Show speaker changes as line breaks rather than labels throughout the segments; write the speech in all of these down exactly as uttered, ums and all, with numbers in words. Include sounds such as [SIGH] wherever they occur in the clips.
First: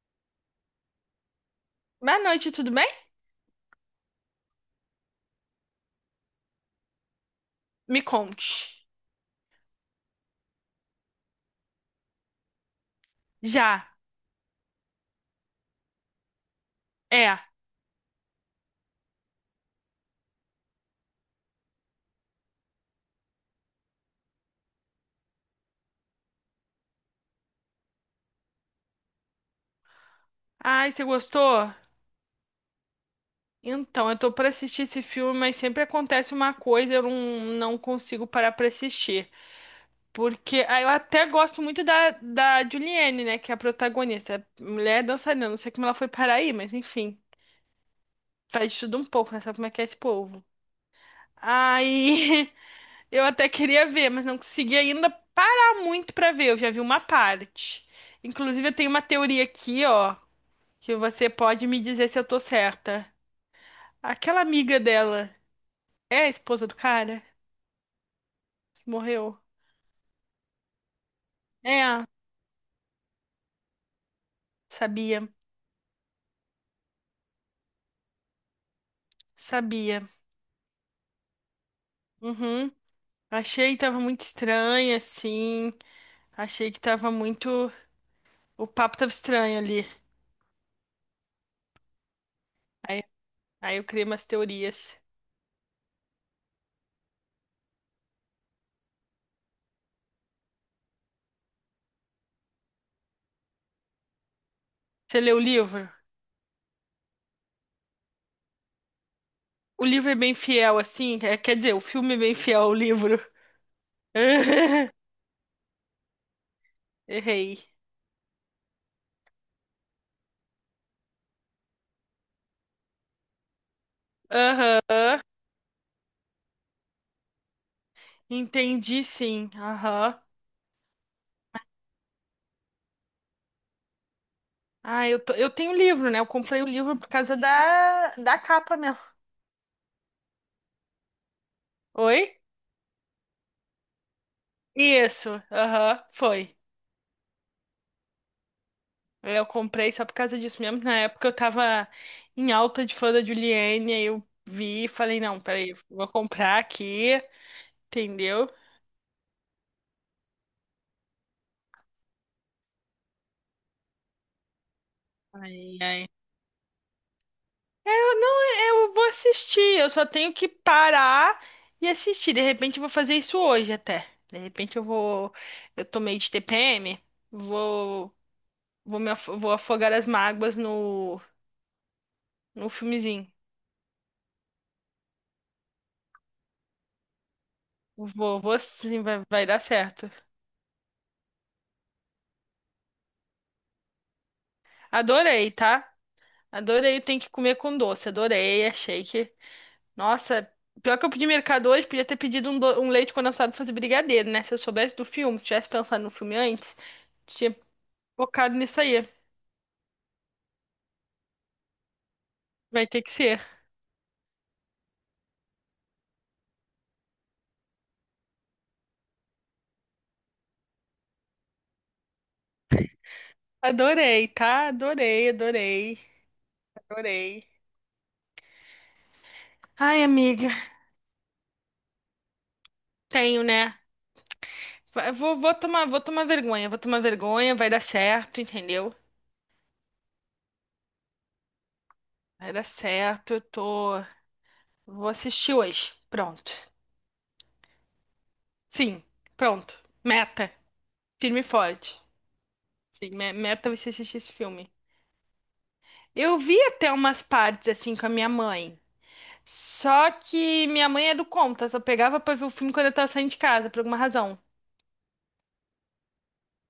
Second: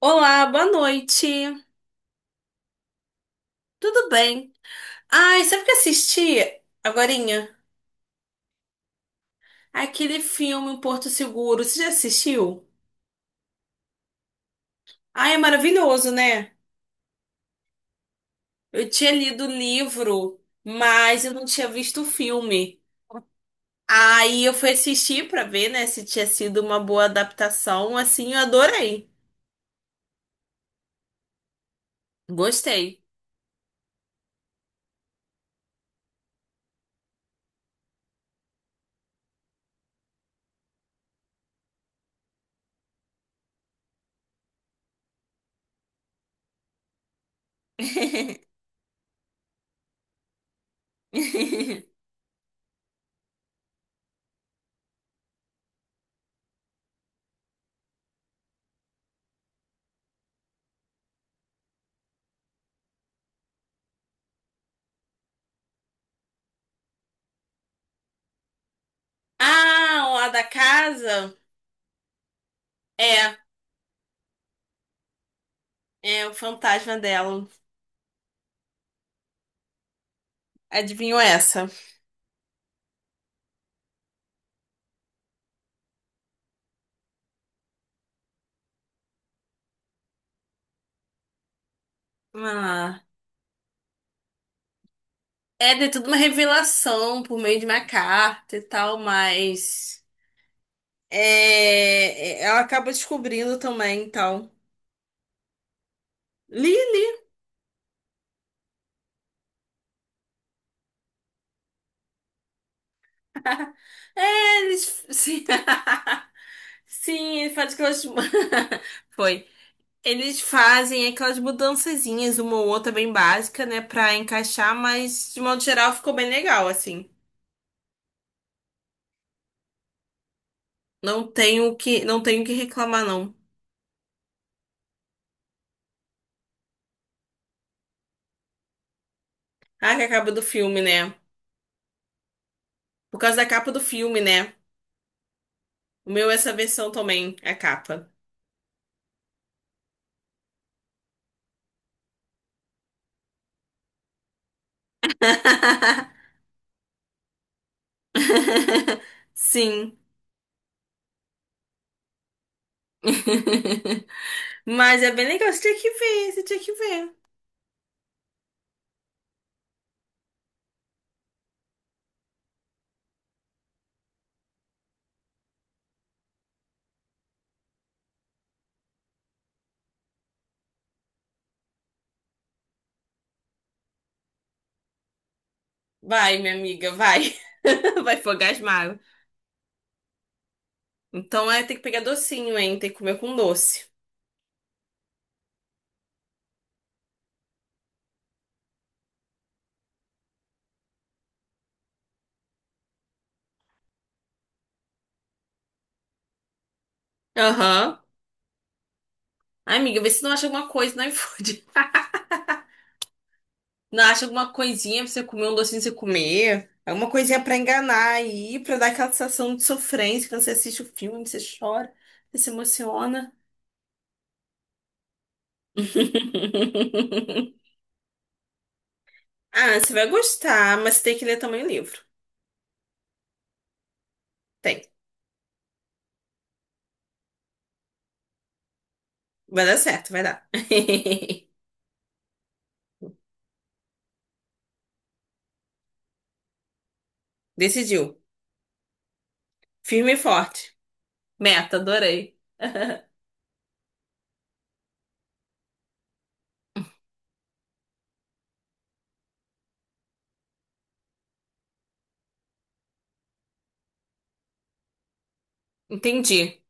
Olá, boa noite.
Boa noite, tudo bem?
Tudo bem? Ai, sabe o que eu assisti agorinha?
Me conte.
Aquele filme O Porto Seguro. Você já assistiu?
Já.
Ai, é maravilhoso, né?
É.
Eu tinha lido o livro, mas eu não tinha visto o filme. Aí eu fui assistir pra ver, né, se tinha sido uma boa adaptação. Assim, eu adorei.
Ai, você gostou?
Gostei.
Então, eu tô pra assistir esse filme, mas sempre acontece uma coisa, eu não, não consigo parar pra assistir. Porque ah, eu até gosto muito da, da Julianne, né? Que é a protagonista. Mulher dançarina, não sei como ela foi parar aí, mas enfim. Faz de tudo um pouco, né? Sabe como é que é esse povo. Aí, [LAUGHS] eu até queria ver, mas não consegui ainda parar muito pra ver. Eu já vi uma parte. Inclusive, eu tenho uma teoria aqui, ó. Que você pode me dizer se eu tô certa. Aquela amiga dela é a esposa do cara que morreu?
Ah, o lá da casa?
É,
É,
sabia,
é o fantasma dela.
sabia.
Adivinhou essa?
Uhum. Achei que tava muito estranha, assim. Achei que tava muito. O papo tava estranho ali. Aí,
Ah.
aí eu criei umas teorias.
É, de tudo uma revelação por meio de uma carta e tal, mas é, é, ela acaba descobrindo também, tal.
Você leu o livro?
Lily,
O livro é bem fiel, assim. É, quer dizer, o filme é bem fiel ao livro.
é, eles
[LAUGHS]
sim, [LAUGHS] sim, ele
Errei.
faz aquelas [LAUGHS] foi. Eles fazem aquelas mudançazinhas, uma ou outra bem básica, né, pra encaixar,
Aham.
mas de modo geral ficou bem legal, assim.
Entendi, sim. Aham.
Não tenho o que, não tenho o que reclamar não.
Ah, eu, tô- eu tenho livro, né? Eu comprei o livro por causa da, da capa mesmo.
Ah, que é a capa do filme, né?
Oi?
Por causa da capa do filme, né?
Isso, aham,
O meu é essa
foi.
versão também, a capa.
Eu comprei só por causa disso mesmo. Na época eu tava em alta de fã da Juliane, aí eu vi e falei, não, peraí, vou
[LAUGHS]
comprar aqui, entendeu?
Sim. [LAUGHS] Mas é bem legal, você tinha
Aí,
que
aí.
ver, você tinha que ver.
É, eu não, eu vou assistir, eu só tenho que parar e assistir. De repente eu vou fazer isso hoje até. De repente eu vou, eu tô meio de T P M, vou Vou, me afo- vou afogar as mágoas no, no filmezinho.
Vai, minha amiga, vai. [LAUGHS] Vai
Vou, vou
fogasmar.
sim, vai, vai dar certo.
Então é ter que pegar docinho, hein? Tem que comer com doce.
Adorei, tá? Adorei, tem que comer com doce. Adorei, achei que. Nossa, pior que eu pedi mercado hoje, podia ter pedido um, do- um leite condensado pra fazer brigadeiro, né? Se eu soubesse do filme, se tivesse pensado no filme antes, tinha
Aham.
focado nisso aí.
Ai, amiga, vê se não acha alguma coisa no iFood. [LAUGHS]
Vai ter que ser.
Não acha alguma coisinha pra você comer, um docinho pra você comer. Alguma coisinha pra enganar aí, pra dar aquela sensação de sofrência quando você assiste o filme, você chora, você se emociona.
Adorei, tá? Adorei, adorei, adorei.
[LAUGHS] Ah, você
Ai,
vai
amiga,
gostar, mas você tem que ler também o livro.
tenho, né?
Tem.
Vai- Vou, vou tomar, vou tomar vergonha, vou tomar vergonha, vai dar certo, entendeu?
Vai dar certo, vai dar. [LAUGHS]
Vai dar certo, eu tô. Vou assistir hoje. Pronto.
Decidiu.
Sim, pronto.
Firme e
Meta.
forte.
Firme e
Meta,
forte.
adorei. [LAUGHS]
Sim, me- meta vai ser assistir esse filme. Eu vi até umas partes assim com a minha mãe. Só que minha mãe é do contra, só pegava pra ver o filme quando eu tava saindo de casa, por alguma razão.
Entendi.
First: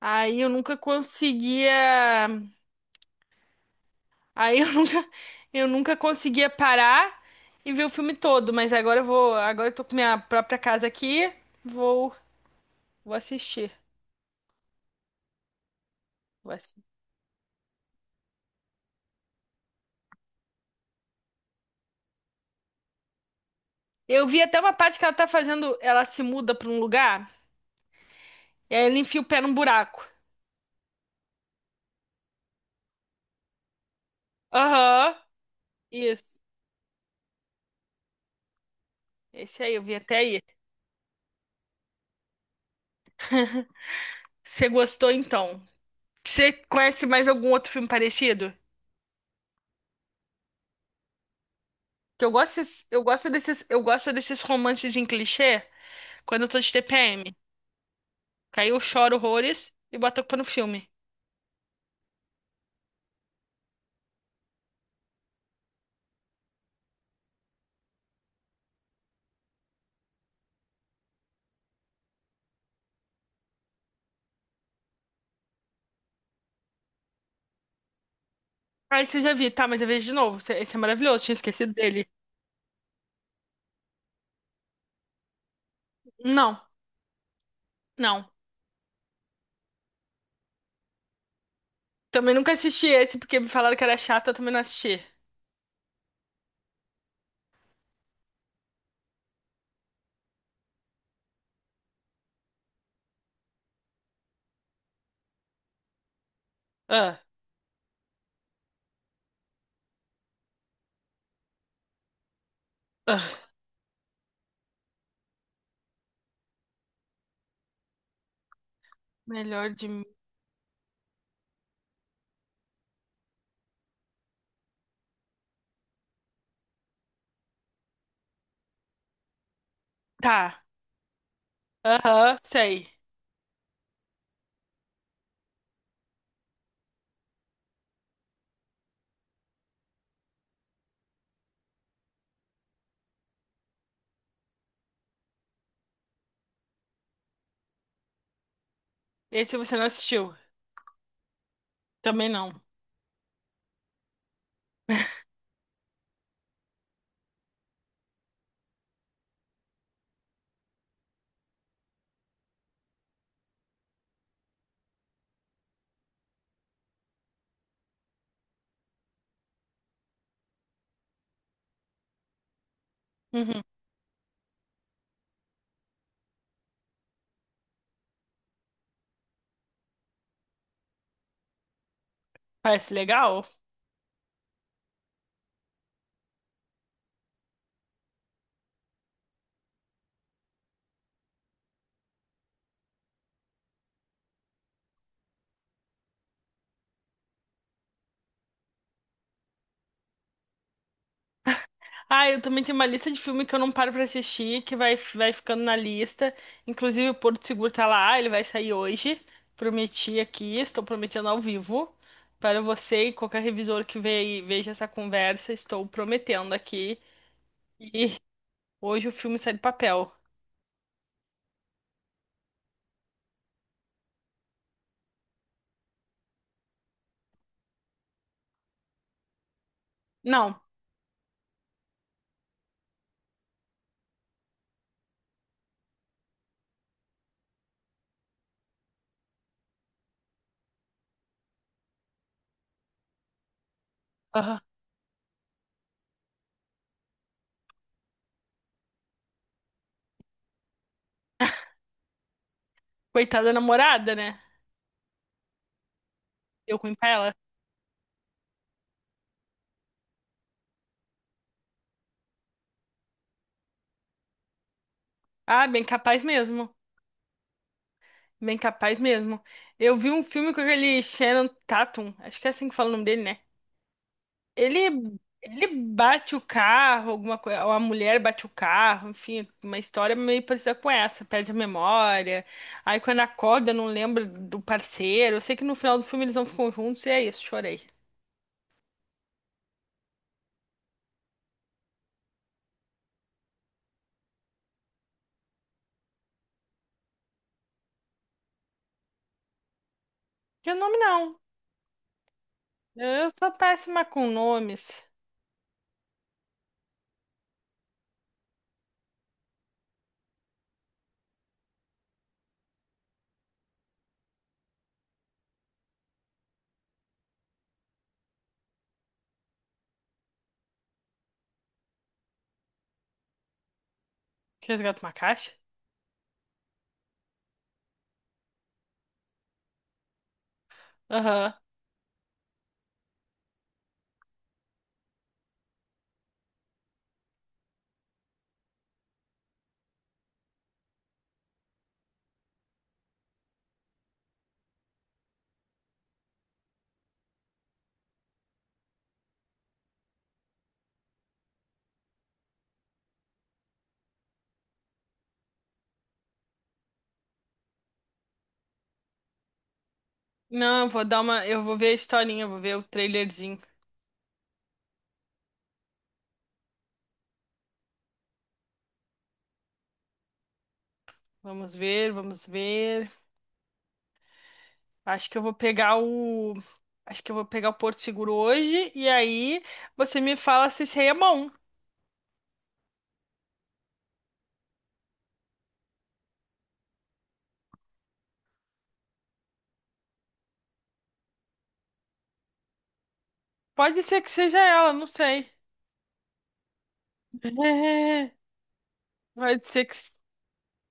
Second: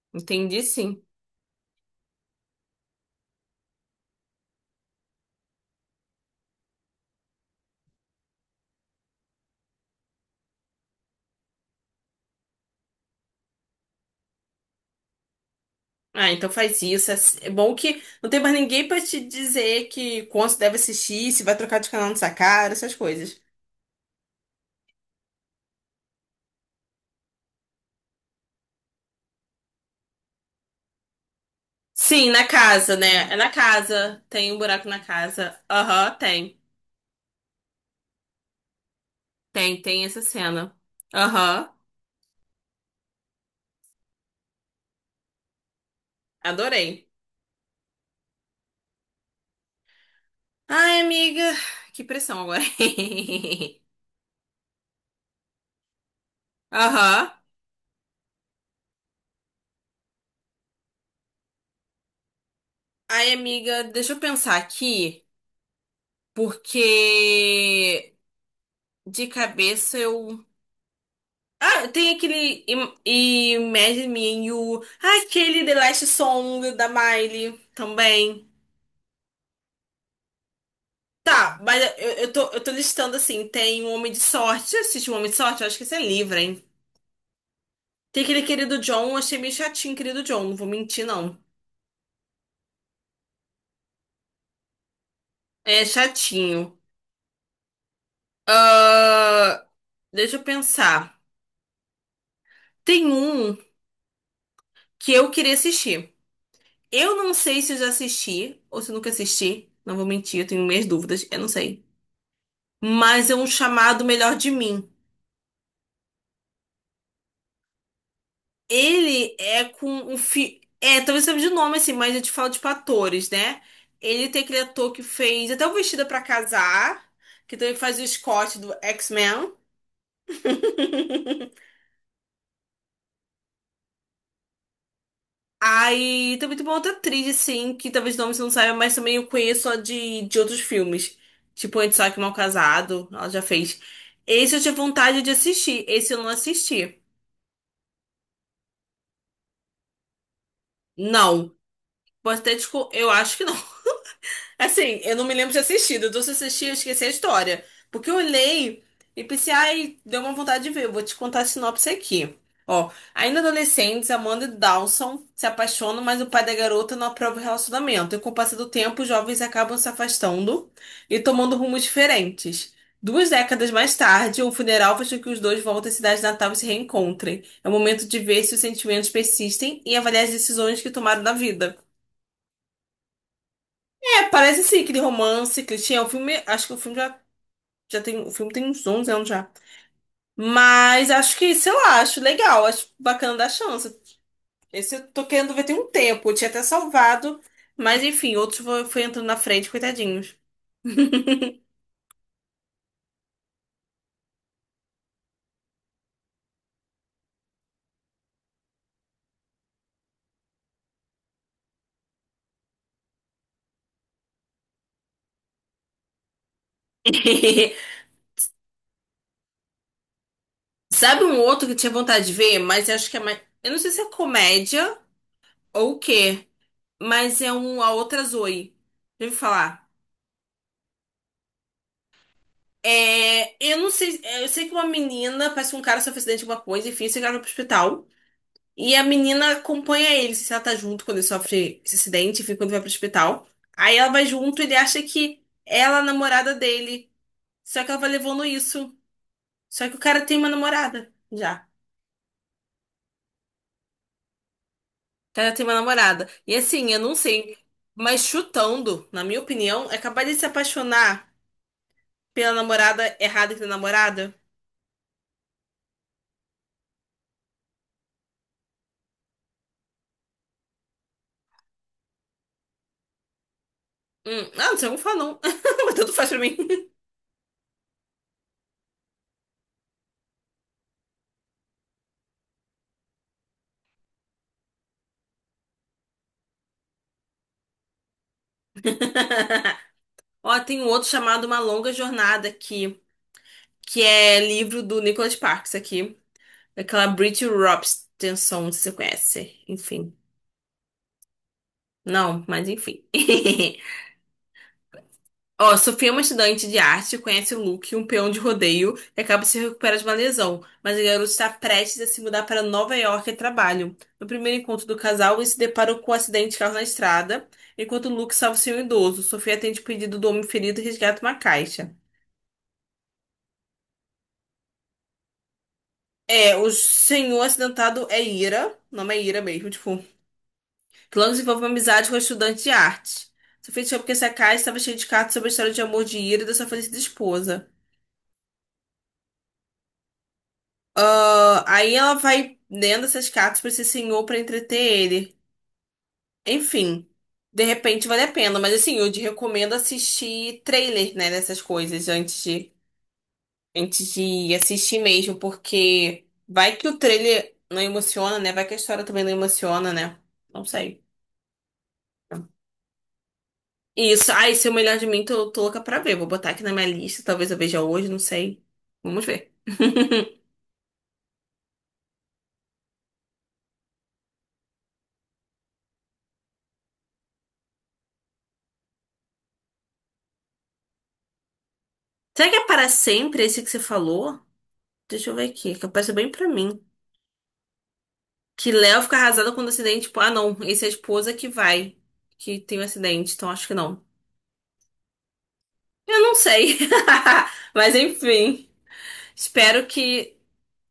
Aí eu
Entendi,
nunca
sim.
conseguia. Aí eu [LAUGHS] nunca, eu nunca conseguia parar e ver o filme todo. Mas agora eu vou. Agora eu tô com minha própria casa aqui. Vou, vou assistir.
Ah, então
Vou.
faz isso. É é bom que não tem mais ninguém pra te dizer que quanto deve assistir, se vai trocar de canal nessa cara, essas coisas.
Eu vi até uma parte que ela tá fazendo. Ela se muda pra um lugar e aí ela enfia o pé num buraco.
Sim, na casa, né? É na casa. Tem um buraco na
Aham,
casa. Aham,
isso.
tem.
Esse aí,
Tem,
eu vi
tem
até
essa
aí.
cena. Aham,
Você gostou então? Você conhece
adorei.
mais algum outro filme parecido?
Ai, amiga, que
Que eu
pressão
gosto,
agora.
desses- eu gosto
[LAUGHS]
desses, eu gosto desses romances em clichê quando eu tô de
Aham.
T P M. Que Aí eu choro horrores e boto a culpa no filme.
Ai, amiga, deixa eu pensar aqui, porque de cabeça eu. Ah, tem aquele Im- Imagine Me and You. Ah, aquele The Last Song da Miley também.
Ah, esse eu já vi, tá, mas eu vejo de novo. Esse esse é maravilhoso, tinha
Tá,
esquecido
mas
dele.
eu, eu tô, eu tô listando assim: tem um Homem de Sorte. Você assistiu um Homem de Sorte? Eu acho que esse é livro,
Não,
hein? Tem
não.
aquele Querido John, eu achei meio chatinho, Querido John, não vou mentir, não.
Também nunca assisti esse porque me falaram que era chato, eu também não assisti.
É chatinho. Deixa eu pensar. Tem um que eu queria assistir. Eu
Ah,
não sei se eu já assisti ou se eu nunca assisti. Não vou mentir, eu tenho minhas dúvidas. Eu não sei. Mas é um
ah.
chamado Melhor de Mim. Ele é
Melhor
com
de mim.
um fi... É, talvez seja de nome assim, mas eu te falo, tipo, atores, né? Ele tem aquele ator que fez até o Vestida pra Casar, que também faz o Scott do X-Men.
Tá.
[LAUGHS]
Aham, sei.
Aí também tem uma outra atriz, assim, que talvez o você não saiba, mas também eu conheço só de, de outros filmes. Tipo, Antissaque Mal Casado, ela já fez. Esse eu tinha vontade de assistir, esse eu não assisti.
Esse você não assistiu.
Não.
Também
Posso até,
não.
discu- eu acho que não. Assim, eu não me lembro de assistido. Então, se eu assisti, eu esqueci a história. Porque eu olhei e pensei, ai, deu uma vontade de ver. Eu vou te contar a sinopse aqui. Ó, ainda adolescentes, Amanda e Dawson se apaixonam, mas o pai da garota não aprova o relacionamento. E com o passar do tempo, os jovens acabam se afastando e tomando rumos diferentes. Duas
Uhum.
décadas mais tarde, um funeral faz com que os dois voltem à cidade natal e se reencontrem. É o momento de ver se os sentimentos persistem e avaliar as decisões que tomaram na vida.
Parece legal.
É, parece sim, aquele romance, que tinha O filme, acho que o filme já, já tem, o filme tem uns onze anos já. Mas acho que, sei lá, acho legal, acho bacana dar chance. Esse eu tô querendo ver tem um tempo, eu tinha até salvado, mas enfim, outros foi, foi entrando na frente, coitadinhos.
Ah, eu também tenho uma lista de filme que eu não paro pra assistir, que vai, vai ficando na lista. Inclusive, o Porto Seguro tá lá, ele vai sair hoje. Prometi aqui, estou prometendo ao vivo. Para você e qualquer revisor que ve- veja essa conversa, estou prometendo aqui.
[LAUGHS]
E hoje o filme sai do papel.
Sabe um outro que eu tinha vontade de ver, mas acho que é mais. Eu não sei se é comédia ou o quê, mas é um A Outra Zoe. Já ouviu falar?
Não.
É, eu não sei, é, eu sei que uma menina, parece que um cara sofreu acidente de alguma coisa, enfim, esse cara foi pro hospital. E a menina acompanha ele, se ela tá junto quando ele sofre esse acidente, enfim, quando vai pro hospital. Aí ela vai
Aham.
junto, ele acha que ela é a namorada dele. Só que ela vai levando isso. Só que o cara tem uma namorada já.
Coitada da namorada, né?
O cara tem uma namorada. E
Eu
assim,
com
eu não
ela.
sei, mas chutando, na minha opinião, é capaz de se apaixonar pela namorada errada que tem namorada.
Ah, bem capaz mesmo. Bem capaz mesmo. Eu vi um filme com aquele Shannon Tatum, acho que é assim que fala o nome dele, né?
Hum, ah, não sei como falar,
Ele,
não.
ele
[LAUGHS] Mas tanto faz
bate
pra
o
mim.
carro, alguma coisa, ou a mulher bate o carro, enfim, uma história meio parecida com essa, perde a memória. Aí quando acorda, não lembra do parceiro. Eu sei que no final do filme eles não ficam juntos e é isso, chorei.
[LAUGHS] Ó, tem um outro chamado Uma Longa Jornada aqui, que é livro do Nicholas Sparks aqui. Daquela Brit Rops, Tenson, se você conhece. Enfim.
E o nome não.
Não, mas enfim. [LAUGHS]
Eu sou péssima com nomes.
Ó, Sofia é uma estudante de arte, conhece o Luke, um peão de rodeio, e acaba se recuperando de uma lesão. Mas o garoto está prestes a se mudar para Nova York a trabalho. No primeiro encontro do casal, eles se deparam com um acidente de carro na estrada, enquanto Luke salva o senhor idoso. Sofia atende o pedido do homem ferido e resgata uma caixa.
Resgata uma caixa?
É, o senhor acidentado é Ira. O nome é Ira mesmo, tipo, Clã
Aham.
desenvolve uma amizade com a estudante de arte. Sofia descobre que essa casa estava cheia de cartas sobre a história de amor de Ira e da sua falecida esposa. Ah, aí ela vai lendo essas cartas para esse senhor para entreter ele. Enfim, de repente vale a pena, mas assim, eu te recomendo assistir trailer, né, dessas coisas antes de, antes de assistir mesmo, porque vai que o trailer não emociona, né? Vai que a história também não emociona, né? Não
Não, eu
sei.
vou dar uma. Eu vou ver a historinha, eu vou ver o trailerzinho.
Isso. Ai, se eu melhor de mim, tô, tô louca pra ver. Vou botar aqui na minha lista. Talvez eu veja hoje, não sei. Vamos ver.
Vamos ver, vamos ver. Acho que eu vou pegar o. Acho que eu vou pegar o Porto Seguro hoje e aí você me fala se isso aí é bom.
Será que é para sempre esse que você falou? Deixa eu ver aqui, que apareceu bem pra mim. Que Léo fica arrasado quando o acidente. Tipo, ah, não. Esse é a esposa que vai. Que tem um acidente. Então acho que
Pode
não.
ser que seja ela, não sei.
Eu não sei.
[LAUGHS]
[LAUGHS] Mas
É,
enfim.
pode ser
Espero
que
que.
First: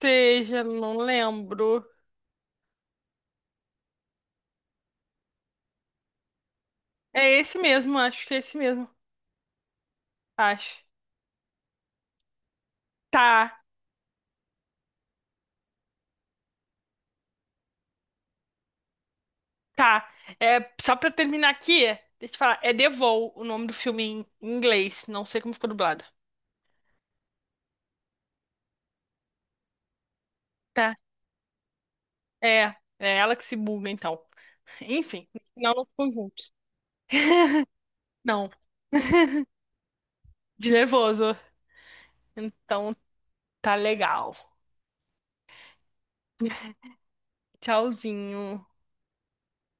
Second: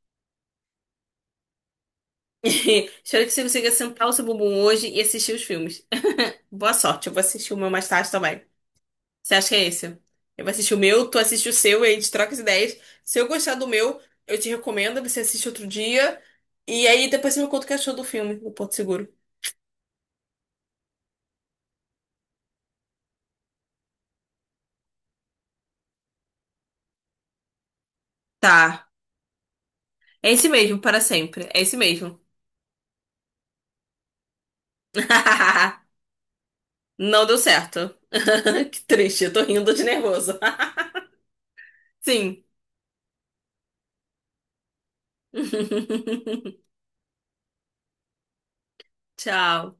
seja, não lembro.
[LAUGHS] Espero que você consiga sentar o seu bumbum hoje e assistir os filmes. [LAUGHS] Boa sorte. Eu vou
É
assistir o
esse
meu mais
mesmo,
tarde
acho que é
também.
esse mesmo.
Você acha que é esse? Eu vou assistir o
Acho.
meu, tu assiste o seu e a gente troca as ideias. Se eu
Tá,
gostar do meu, eu te recomendo, você assiste outro dia. E aí depois você me conta o que achou do filme, do Porto Seguro.
tá. É, só pra terminar aqui, deixa eu te falar. É The Vow, o nome do filme em em inglês. Não sei como ficou dublado.
Tá. É esse mesmo,
Tá.
para sempre. É esse mesmo.
É, é ela que se buga, então. Enfim, no final não
[LAUGHS]
ficou juntos.
Não deu certo.
Não,
[LAUGHS] Que triste, eu tô rindo de nervoso.
de nervoso.
[LAUGHS] Sim.
Então. Tá legal.
[LAUGHS]
Tchauzinho.
Tchau.